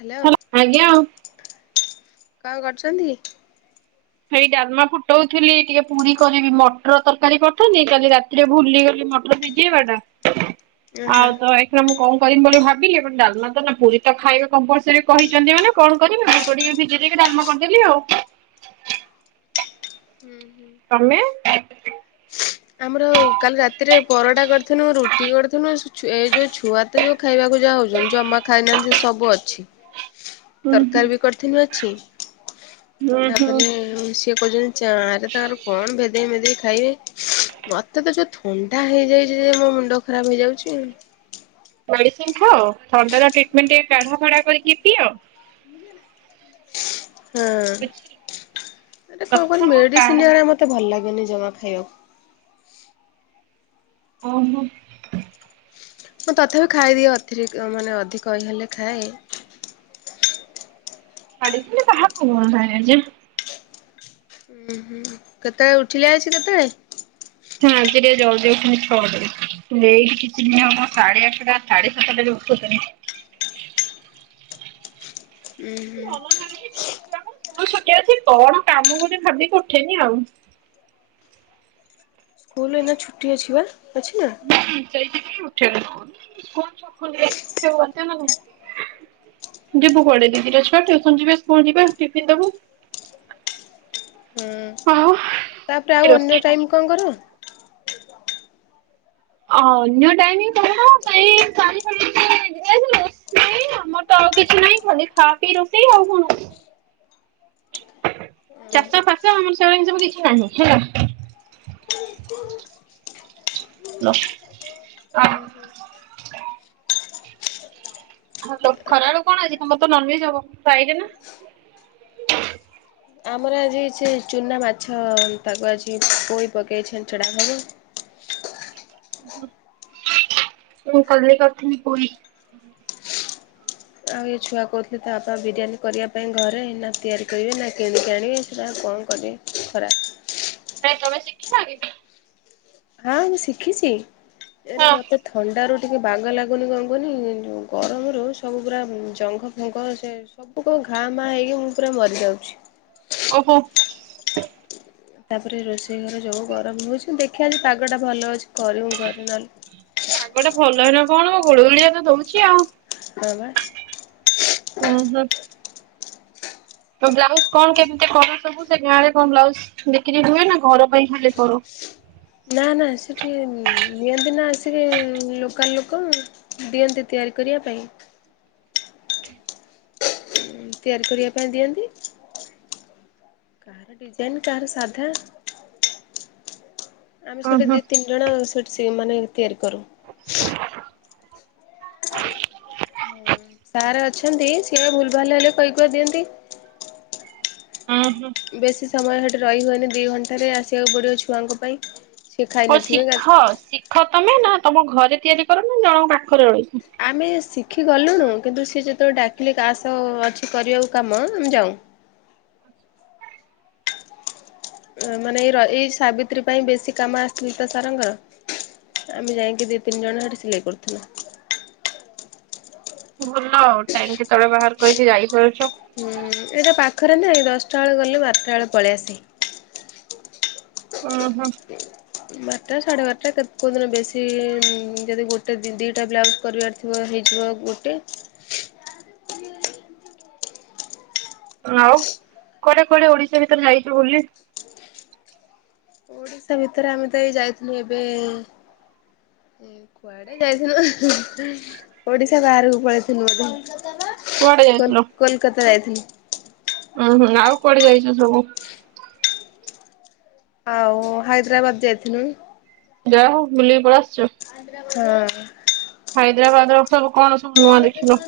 Hello. ଆଜ୍ଞା ହାଲ କାହାକୁ କରୁଛନ୍ତି? ସେଇ ଡାଲ୍ମା ଫୁଟ୍ କଟଉଥିଲି ଟିକେ ପୁରୀ କରିବି। ମଟର ତରକାରୀ କରିଥିଲି। କାଲି ରାତିରେ ଭୁଲିଗଲେ ମଟର ଭିଜେଇବାଟା। ଅ ହଁ ଆଉ ତ ଏଖା ମୁଁ କହୁ ବୋଲି ଭାବିଲି ଡାଲମା ତ ପୁରୀ ତ ଖାଇବେ କମ୍ପଲସରି କହିଛନ୍ତି ମାନେ କଣ କରିମି। ଅଳ୍ପ ଟିକେ ବିଜେଇ ଦେଇକି ଡାଲ୍ମା କରିଦେବି ଆଉ। [inaudible] ହୁଁ ହୁଁ ତମେ? ଆମର କାଲି ରାତିରେ ପରଡା କରିଥିନୁ ରୁଟି କରିଥିଲୁ। ଏଇ ଯୋଉ ଛୁଆ ତ ଯୋଉ ଖାଇବାକୁ ଯାହା ହଉଛନ୍ତି ଯମା ଖାଇ ନାହାଁନ୍ତି ସବୁ ଅଛି। ହୁଁ ହୁଁ ତରକାରୀ ବି କରିଥିଲୁ ଅଛି। ହୁଁ ହୁଁ ତାପରେ ସିଏ କହୁଛନ୍ତି। ଆରେ ତାର କଣ? ଭେଦେଇ ଭେଦେଇ ଖାଇବେ। ମତେ ତ ଯୋଉ ଥଣ୍ଡା ହେଇଯାଇଛି ଯେ ମୋ ମୁଣ୍ଡ ଖରାପ ହେଇଯାଉଛି। ମେଡିସିନ ଖାଅ ଥଣ୍ଡାର ଟ୍ରିଟମେଣ୍ଟ ଟିକେ କାଢା ଫଢା କରିକି ପିଅ। ହଁ ବୁଝିଲ ଏ କଣ କର ପ୍ରଥମ କାଢା ମେଡିସିନ ଆଣିବା ମତେ ଭଲ ଲାଗେନି। ଜମା ଖାଇଅ। ଓହୋ। ମୁଁ ତଥାପି ଖାଇଦିଏ ଅତିରିକ୍ତ ମାନେ ଅଧିକ ଇ ହେଲେ ଖାଏ। ଗାଡି ଥିଲେ କାହାକୁ ମୁଁ ଜାଣିନି। ଉଁ ହୁଁ କେତେବେଳେ ଉଠିଲେ ଆସି ତତିରେ। ହୁଁ ଆଜି ଟିକେ ଜଲଦି [unintelligible] ଏଇଠି କିଛି ଦିନ ହବ ସାଢେ ଆଠଟା ସାଢେ ସାତଟା ଯୋଉ ଉଠୁଛନ୍ତି। ଉଁ ହୁଁ। ଭଲ ନାଇ [unintelligible] ମୁଁ ଛୁଟି ଅଛି କଣ କାମ ଗୋଟେ ଭାବିକି ଉଠେନି ଆଉ। ସ୍କୁଲ ଏଇନେ ଛୁଟି ଅଛି ପା? ହୁଁ [unintelligible] [unintelligible] ଯିବୁ କୁଆଡେ ଦି ଦିଟା ଛୁଆ ଟ୍ୟୁସନ୍ ଯିବେ ସ୍କୁଲ ଯିବେ ଟିଫିନ୍ ଦେବୁ। ହୁଁଉଉ ତାପରେ ଆଉ ଅନ୍ୟ ରୋଷେଇ ନାହିଁ। ଟାଇମ୍ କଣ କର? ଅନ୍ୟ ଟାଇମ୍ କଣ ସେଇ ଶାଢ଼ୀଫାଢୀ ଟିକେ [inaudible] ରୋଷେଇ ଆମର ତ ଆଉ କିଛି ନାହିଁ ଖାଲି‌‌ ଖା ପିଇ ରୋଷେଇ ଆଉ କଣ ଚାଷଫାଷ ଆମର [unintelligible] କିଛି ନାହିଁ ହେଲା। ହାଲୋ [inaudible] [inaudible] ଖରାବେଳକୁ କଣ ଆଜି ତମର ତ ନନଭେଜ୍ ହବ ଫ୍ରାଇଡେ ନା? ଆମର ଆଜି ସେ ଚୁନା ମାଛ ତାକୁ ଆଜି ପୋଇ ପକେଇ ଛିଞ୍ଚେଡା ହେବ। ହୁଁ ମୁଁ କାଲି କରିଥିଲି ପୋଇ। ଆଉ ଏ ଛୁଆ କହୁଥିଲେ ତା ବାପା ବିରିୟାନୀ କରିବା ପାଇଁ ଘରେ ନା ତିଆରି କରିବେ ନା କିଣିକି ଆଣିବେ ସେଇଟା ଆ କଣ କରିବେ ଖରା କାଇଁ ତମେ ଶିଖିନ କି? ହଁ ମୁଁ ଶିଖିଛି। [unintelligible] ହଁ ମତେ ଥଣ୍ଡାରୁ ଟିକେ ବାଗ ଲାଗୁନି କଣ କହିଲୁ ଗରମରୁ ସବୁ ପୁରା ଜଙ୍ଘଫଙ୍ଗ ସେ ସବୁ କଣ ଘାଁମାାଁ ହେଇକି ମୁଁ ପୁରା ମରିଯାଉଛି। ଓହୋଃ। ତାପରେ ରୋଷେଇଘର ଯୋଉ ଗରମ ହଉଛି ଦେଖିବା ଆଜି ପାଗଟା ଭଲ ଅଛି କରିବୁ ଘର୍ ନଲ୍ ପାଗଟା ଭଲ ହେଇନା କଣ ଗୁଳୁଗୁଳିଆ ତ ଦଉଛି ଆଉ ହଁ ପା। ତ ବ୍ଲାଉଜ କଣ କେମିତି କର ସବୁ ସେ ଗାଁ ରେ କଣ ବ୍ଲାଉଜ ବିକ୍ରି ହୁଏ ନା ଘର ପାଇଁ ଖାଲି କରୁ? ନା ନା ସେଠି ନିଅନ୍ତି ନା ଆସିକି ଲୋକାଲ୍ ଲୋକ ଦିଅନ୍ତି ତିଆରି କରିବା ପାଇଁ। ତିଆରି କରିବା ପାଇଁ ଦିଅନ୍ତି କାହାର ଡିଜାଇନ୍ କାହାର ସାଧା। ଆମେ ଉଁ ସେଠି ହୁଁ ଦି ତିନିଜଣ ସେଠ୍ ସେ ମାନେ ତିଆରି କରୁ। [inaudible] ସାର୍ ଅଛନ୍ତି ସିଏ ଭୁଲଭାଲ୍ ହେଲେ କହିକୁହା ଦିଅନ୍ତି। ଉଁ ହୁଁ। ବେଶୀ ସମୟ ସେଠି ରହି ହୁଏନି ଦି ଘଣ୍ଟାରେ ଆସିବାକୁ ପଡ଼ିବ ଛୁଆଙ୍କ ପାଇଁ। ସିଏ ହଉ ଖାଇନଥିବେ ଗା ଶିଖ ଶିଖ। ତମେ ନା ତମ ଘରେ ତିଆରି କର ନା ଜଣଙ୍କ ପାଖରେ [inaudible] ଆମେ ଶିଖି ଗଲୁଣୁ କିନ୍ତୁ ସିଏ ଯେତେବେଳେ ଡାକିଲେ କାସ ଅଛି କରିବାକୁ କାମ ମୁଁ ଯାଏ। ମାନେ ଏଇ ର ଏଇ ସାବିତ୍ରୀ ପାଇଁ ବେଶୀ କାମ ଆସିିନି ତ ସାରଙ୍କର। ଆମେ ଯାଇକି ଦି ତିନି ଜଣ ହେଠି ଥିଲେ। କରୁଥିଲା। ଭଲ ଆଉ ଟାଇମ୍ କେତେବେଳେ ବାହାର କରିକି ଯାଇପାରୁ ହୁଁ ଉଁ ଏଇଟ ପା ପାଖରେ ନୁହେଁ ଦଶଟା ବେଳେ ଗଲେ ବାରଟା ବେଳେ ପଳେଇଆସେ। ଉଁ ହୁଁ ମା ଟା ସାଢ଼େ ବାରଟା କେତେ କୋଉ ଦିନ ବେଶୀ ଇ-ଇ-ଇ ଯଦି ଗୋଟେ ଦିଟା ବ୍ଲାଉଜ କରିବାର ଥିବ ହେଇଯିବ ଗୋଟେ। ଆଉ କୁଆଡେ କୁଆଡେ ଓଡିଶା ଭିତରେ ଯାଇଛ ବୁଲି? ଓଡିଶା ଭିତରେ ଆମେ ତ ଏଇ ଯାଇଥିଲୁ ଏବେ ଏ-ଏ-ଏ କୁଆଡେ ଯାଇଥିଲୁ ଓଡିଶା ବାହାରକୁ ପଳେଇଥିଲୁ ବୋଧେ। କୁଆଡେ କଲ ଯାଇଥିଲ? କୋଲକତା ଯାଇଥିଲୁ। ଉୁଁ ହୁଁ ଆଉ କୁଆଡେ ଯାଇଛ ସବୁ? ଆଉ ହାଇଦ୍ରାବାଦ ଯାଇଥିଲୁ। ଯାହା ହଉ ବୁଲିକି ପଳେଇ ଆସିଛୁ। ହଁ ହାଇଦ୍ରାବାଦ ର ସବୁ କଣ ସ ମୁହଁ ଦେଖିନୁ।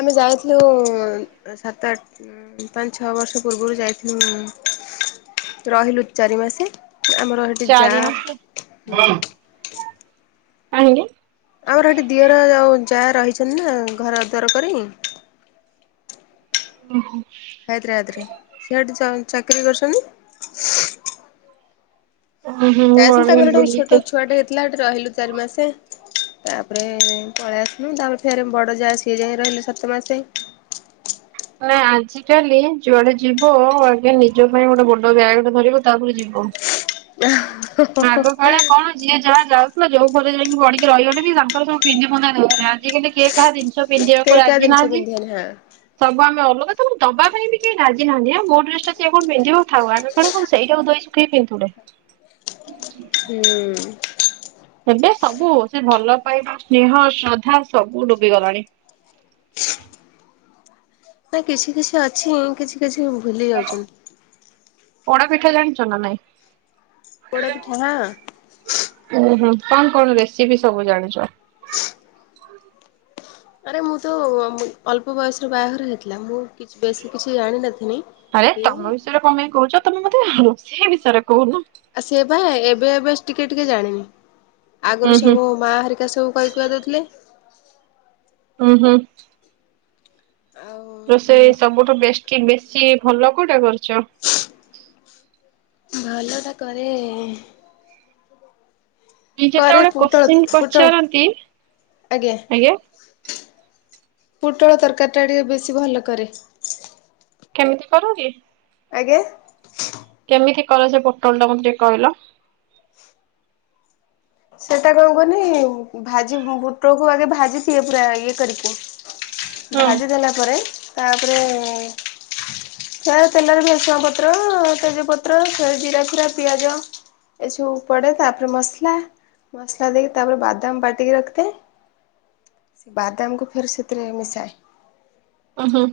ଆମେ ଯାଇଥିଲୁ ଉ-ଉ-ଉ ସାତ ଆଠ ଉଁ ପାଞ୍ଚ ଛଅ ବର୍ଷ ପୂର୍ବରୁ ଯାଇଥିଲୁ ଉ-ଉ-ଉ ରହିଲୁ ଚାରି ମାସେ। ଆମର ଏଠି ଯା, ଚାରି ମାସେ ହୁଁ। କାହିଁକି? ଆମର ଏଠି ଦିଅର ଆଉ ଯା ରହିଛନ୍ତି ନା ଘର ଦ୍ୱାର କରି। ଓହୋ। ହାଇଦ୍ରାବାଦରେ ସିଆଡେ ଚନ ଚାକିରି କରିଚନ୍ତି। ଉଁ ହୁଁ ମୁଁ ଯାଇଥିଲୁ ତାଙ୍କର ଭାବିଲି ଗୋଟେ ବୁଲିତେ ଛୋଟ ଛୁଆଟେ ହେଇଥିଲା ରହିଲୁ ଚାରି ମାସେ ତାପରେ ପଳେଇ ଆସିଲୁ। ତାପରେ ଫେରେ ବଡ଼ ଯା ସିଏ ଯାଏ ରହିଲେ ସାତମାସେ। ନା ଆଜିକାଲି ଯୁଆଡେ ଯିବ ଆଗେ ନିଜ ପାଇଁ ଗୋଟେ ବଡୋ ବ୍ୟାଗ ଟେ ଧରିବ ତାପରେ ଯିବ। ଆଗ କାଳେ କଣ ଯିଏ ଯାହା ଯାଉ ଯୋଉ ଘରେ ଜାଇଁକି ପଢିକି ରହିଗଲେ ବି ତାଙ୍କର ସବୁ ପିନ୍ଧି ପୁନ୍ଧା ଦଉଥିଲେ। ଆଜିକାଲି କିଏ କାହା ଜିନିଷ କେହି ପିନ୍ଧିଆକୁ କାହା ରାଜି ଜିନିଷ ନାହାନ୍ତି। ପିନ୍ଧିବେନି ହଁ ସବୁ ଆମେ ଅଲଗା ତ ଦବା ପାଇଁ ବି କେହି ରାଜି ନାହାନ୍ତି। ଆ ମୋ ଡ୍ରେସ ଟା ସିଏ କଣ ପିନ୍ଧିବ ଥାଉ। ଆମେ କ କଣ ସେଇଟାକୁ ଧୋଇ ଶୁଖେଇ ପିନ୍ଧୁଥିଲେ। ହୁଁ। ଏବେ ସବୁ ସେ ଭଲ ପାଇବା, ସ୍ନେହ, ଶ୍ରଦ୍ଧା ସବୁ ଡୁବି ଗଲାଣି। ନାଁ କିଛି କିଛି ଅଛି କିଛି କିଛି ହଁ ଭୁଲି ଯାଉଛନ୍ତି। ପୋଡ଼ ପିଠା ଜାଣିଛ ନା ନାଇଁ? ପୋଡ଼ପିଠା ହଁ ଓ ହୋ କଣ କଣ ରେସିପି ସବୁ ଜାଣିଛ? ଆରେ ମୁଁ ତ-ଅ-ଅ ଅଳ୍ପ ବୟସରେ ବାହାଘର ହେଇଥିଲା। ମୁଁ କିଛି ବେଶୀ କିଛି ଜାଣିନଥିଲି। ଆରେ ଏ ତମ ବିଷୟରେ କଣ ପାଇଁ କହୁଛ ତମେ ମୋ [unintelligible] ସେ ବିଷୟରେ କହୁନ? ଆ ସେ ବା ଏବେ ଏବେ ଟିକେ ଟିକେ ଜାଣିନି। ହୁଁ ଆଗରୁ ହୁଁ ସବୁ ମା ହେରିକା ସବୁ କହି କୁହା ଦଉଥିଲେ। ହଁ ହୁଁ। [unintelligible] ତ ସେ ସବୁଠୁ ବେଶ ବେଶୀ ଭଲ କୋଉଟା କରୁ ଚ ଭଲ ଟା କରେ କରେ ନିଜେତେବେଳେ ପୋଟଳ କୋଶ୍ଚିିନ ପୋଟଳ ପଚାରନ୍ତି, ଆଜ୍ଞା। ପୁଟଳ ତରକାରୀଟା ଟିକେ ବେଶୀ ଭଲ କରେ। କେମିତି କର କି? ଆଜ୍ଞା। କେମିତି କର ସେ ପୋଟଳ ଟା ମୋତ ଟିକେ କହିଲ? ସେଟା କଣ କୁଅନି, ଭାଜି ବୁଟଳକୁ ଆଗେ ଭାଜିଦିଏ, ପୁରା ଇଏ କରିକି। ହୁଁ ଭାଜି ଦେଲା ପରେ ତାପରେ, ସେଟା ତେଲରେ ବୁସଣ ପତ୍ର, ତେଜପତ୍ର, ସେଇ ଜିରା ଫିରା, ପିଆଜ ଏସବୁ ପଡେ। ତାପରେ ମସଲା। ମସଲା ଦେଇକି ତାପରେ ବାଦାମ ବାଟିକି ରଖିଥାଏ। ସେ ବାଦାମକୁ ଫେର ସେଥିରେ ମିଶାଏ। ଉ, ହୁଁ।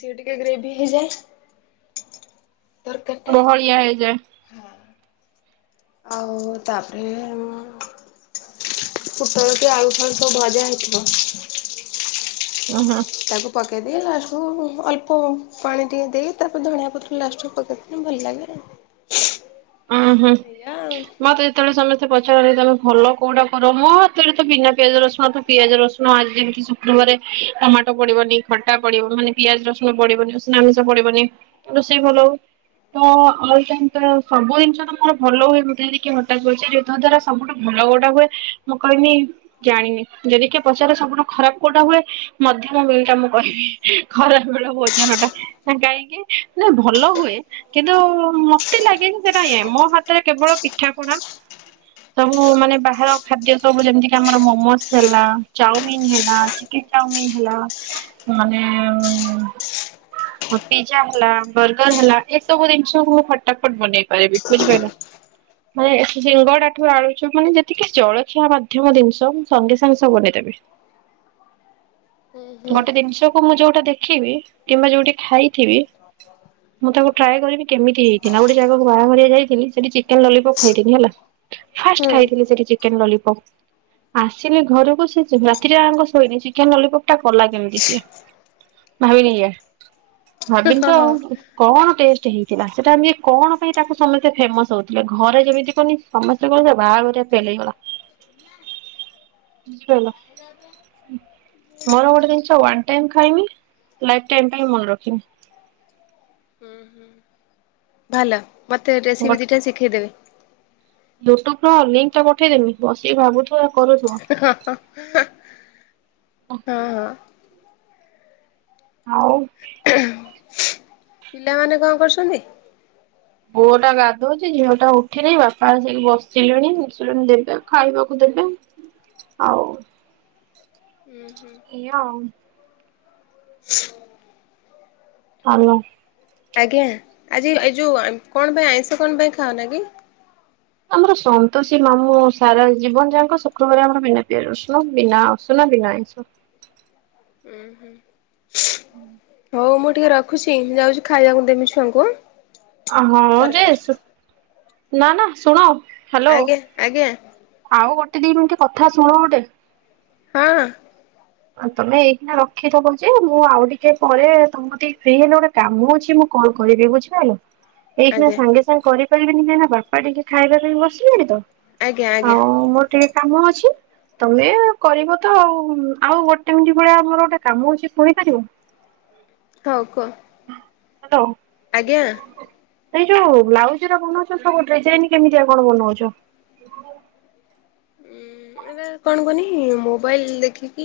ସିଏ ଟିକେ ଗ୍ରେଭି ହେଇଯାଏ। ବହଳିଆ ହେଇଯାଏ। ହଁ। ଆଉ ତାପରେ, [unintelligible] ପୂଟଳଟି ଆଳୁ ଫାଳୁ ସବୁ ଭାଜେ ଆଣିଥିବ। ଉ ହୁଁ। ପକେଇକି ଲାଷ୍ଟକୁ ଅଳ୍ପ ପାଣି ଟିକେ ଦେଇ ତାପରେ ଧଣିଆ ପତ୍ର ଲାଷ୍ଟକୁ ପକେଇଦଲେ, ଭଲ ଲାଗେ। ଉ, ହୁଁ। ଏଇଆ ଆଉ ମତେ ଯେତେବେଳେ ସମ ମତେ ପଚାର ତମେ ଭଲ କଉଟା କର, ମୋର ହାତଳେ ତ ବିନା ପିଆଜ ରସୁଣଠୁ ପିଆଜ ରସୁଣ ଆଜି ଯେମିତି ଶୁକ୍ରବାର ଟମାଟ ପଡିବନି, ଖଟା ପଡିବନି, ମାନେ ପିଆଜ ରସୁଣ ପଡିବନି, ଉଷନା ଆମିଷ ପଡିବନି। ରୋଷେଇ ଭଲ ହବ ତ [unintelligible] ସବୁ ଜିନିଷ ତ ମୋର ଭଲ ହୁଏ ଯେମିତି କିଏ ହଠାତ୍ ବଚେ ଯୋ ଦ୍ଵାରା ସବୁଠୁ ଭଲ ଗୋଉଟା ହୁଏ, ମୁଁ କହିବି ଜାଣିନି। ଯଦି କିଏ ପଚାରେ ସବୁଠୁ ଖରାପ କଉଟା ହୁଏ, ମଧ୍ୟମ [unintelligible] ଟା ମୁଁ କହିବି। ଖରାପ ବେଳ ଓଜନ ଟା ନା କାହିଁକି ନା ଭଲ ହୁଏ କିନ୍ତୁ ମତେ ଲାଗେନି ସେଟା ଏ ମୋ ହାତରେ କେବଳ ପିଠା ପଣା, ସବୁ ମାନେ ବାହାର ଖାଦ୍ୟ ସବୁ ଯେମିତି ଆମର ମୋମୋସ୍ ହେଲା, ଚାଉମିନ ହେଲା, କି ଚାମିନ ହେଲା, ମାନେ ପ ପିଜା ହେଲା, ବର୍ଗର ହେଲା, ଏସବୁ ଜିନିଷକୁ ମୁଁ ଫଟା ଫଟ ବନେଏ। [unintelligible] ମାନ ସିଙ୍ଗଡାଠୁ ଆଳୁଛୁ ମାନେ ଯେତିକି ଜଳଖିଆ ମାଧ୍ୟମ ଜିନିଷ, ମୁ ସଙ୍ଗେ ସାଙ୍ଗେ ସବୁ ବନେଇଦେବି। ହୁଁ ହୁଁ ଗୋଟେ ଜିନିଷକୁ ମୁଁ ଯଉଟା ଦେଖିବି କିମ୍ବା ଯଉଠି ଖାଇଥିବି, ମୁଁ ତାକୁ ଟ୍ରାଏ କରିବି କେମିତି ହେଇଥିଲା ଗୋଟେ ଜାଗାକ ବାହାଘରେ ଯାଇଥିଲି, ସେଠି ଚିକେନ ଲଲିପପ ଖାଇଥିଲି ହେଲା। ଫାଷ୍ଟ ଖାଇଥିଲି ହୁଁ ସେଠି ଚିକେନ ଲଲିପପ। ଆସିଲି ଘରକୁ ସେ ରାତିରେ ଯାକ ଶୋଇନି। ଚିକେନ ଲଲିପପ ଟା କଲା କେମିତି ସେ ଭାବିଲି ଭାବିନି ହଁ ତ ହଁ। ଆଉ କଣ ଟେଷ୍ଟ ହେଇଥିଲା ସେଟା ଆମେ କଣ? ତାକୁ ସମସ୍ତେ ଫେମସ ହଉଥିଲେ, ଘରେ ଯେମିତି କନି ସମସ୍ତେ କହିଲେ ବାହାଘର ଫେଲ ହେଇଗଲା। ମୋର ଗୋଟେ ଜିନିଷ ହେଲା ବାଣ୍ଟିକି ଖାଇବି। ଲାଇଫ ଟାଇମ୍ ପାଇଁ ମନେ ରଖିବ। ଭଲ। ମତେ ରେସିପି ଟିକେ ଶିଖେଇଦେବେ। ୟୁଟ୍ୟୁବର ଲିଙ୍କଟା ପଠେଇ ଦେବି, ବସିକି ଭାବୁଥିବ। କରୁଥିବ। ଓ। ହଁ ହଁ ହଉ। ପିଲାମାନେ କଣ କରୁଚନ୍ତି? ପୁଅ ଟା ଗାଧଉଚି, ଝିଅଟା ଉଠିନି, ବାପା ସେକି ବସିଲେଣି। ଉଠିଲେ ଦେବେ ଖାଇବାକୁ ଦେବି। ଆଉ ହେଲା ଆଉ। [unintelligible] ହେଲା। ଆଜ୍ଞା। ଆଜି ଏଇ ଯଉ କଣ ପାଇଁ ଆଇଁଷ କଣ ପାଇଁ ଖାଅନା କି? ଆମର ସନ୍ତୋଷୀ ମାମୁଁ ସାରା ଜୀବନ ଯାକ ଶୁକ୍ରବାର ଆମର ବିନା ପିଆଜ ରସୁଣ ବିନା ଉସୁନା ବିନା ଆଇଁଷ। ହୁଁ ହୁଁ। ହୋଉ ମୁଁ ଟିକେ ରଖୁଚି ଯାଉଚି ଖାଇବାକୁ ଦେମି ଛୁଆଙ୍କୁ ଆଂ। ଅ ହଁ ଯେ ସୁ ନା ନା ଶୁଣ ଆଜ୍ଞା ଆଜ୍ଞା। ଦିଇ ମିନିଟ୍ କଥା ଶୁଣ ଗୋଟେ। ହଁ। ତମେ ଏଇଖିନା ରଖିଦବ ଯେ ମୁଁ ଆଉ ଟିକେ ପରେ ତମ କତିକି ଟିକେ ଫ୍ରି ହେଲେ ଗୋଟେ କାମ ଅଛି ମୁଁ କଲ୍ କରିବି ବୁଝିପାରିଲ। ଏଇଖିନା ଆଜ୍ଞା ସାଙ୍ଗେ ସାଙ୍ଗେ କରି କହିବି ଟିକେ ଏଇନା ବାପା ଟିକେ ଖାଇବା ପାଇଁ ବସିଲେଣିତ। ଆଜ୍ଞା ଆଜ୍ଞା। କାମ ଅଛି ତମେ କରିବ ତ ଆଉ ଆଉ ଗୋଟେ ମିନିଟ ଭଳିଆ ମୋର ଗୋଟେ କାମ ଅଛି ଶୁଣି ପାରିବ? ହୋଉ କୁହ। [inaudible] ଆଜ୍ଞା। ଏଇ ଯୋଉ ବ୍ଲାଉଜଉରା ବନୋଉଚ ସବୁ ଦିଜାଇନ କେମିତିଆ କଣ ବନୋଉଚ? ଉଁ ଏଟା କଣ କହନି ମୋବାଇଲ ଦେଖିକି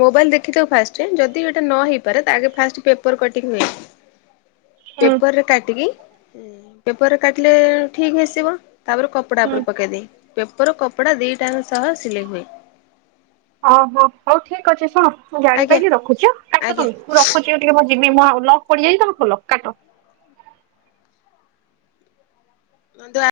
ମୋବାଇଲ ଦେଖିଦୋବୁ ଫାଷ୍ଟ ଯଦି ଏଟା ନହେଇପାରେ ତା ଆଗେ ଫାଷ୍ଟ ପେପର କଟିଙ୍ଗ ହୁଏ। ହୁଁ ପେପରରେ କାଟିକି ପେପରରେ କାଟିଲେ ଠିକ ଆସିବ। ତାପରେ କପଡ଼ା ହୁଁ। ଉପରେ ପକେଇ ଦେଇ [inaudible] ଉପର କପଡା ଦିଟାଙ୍କ ସହ ସିଲେଇ ହୁଏ। ଓହୋ ହଉ ଠିକ ଅଛି ଶୁଣୁ ମୁଁ ଆଜ୍ଞା ଜାଣିପାଇଲି ରଖୁଚି ଆଂ କାଟ ଆଜ୍ଞା ତମେ ମୁଁ ରଖୁଚି ଟିକେ ମୋ ଜିମି ମୁଁ ଆଉ ଲକ୍ ପଡିଯାଇଚି ତମେ ଖୋଲ କାଟ। ମୁଁ ତ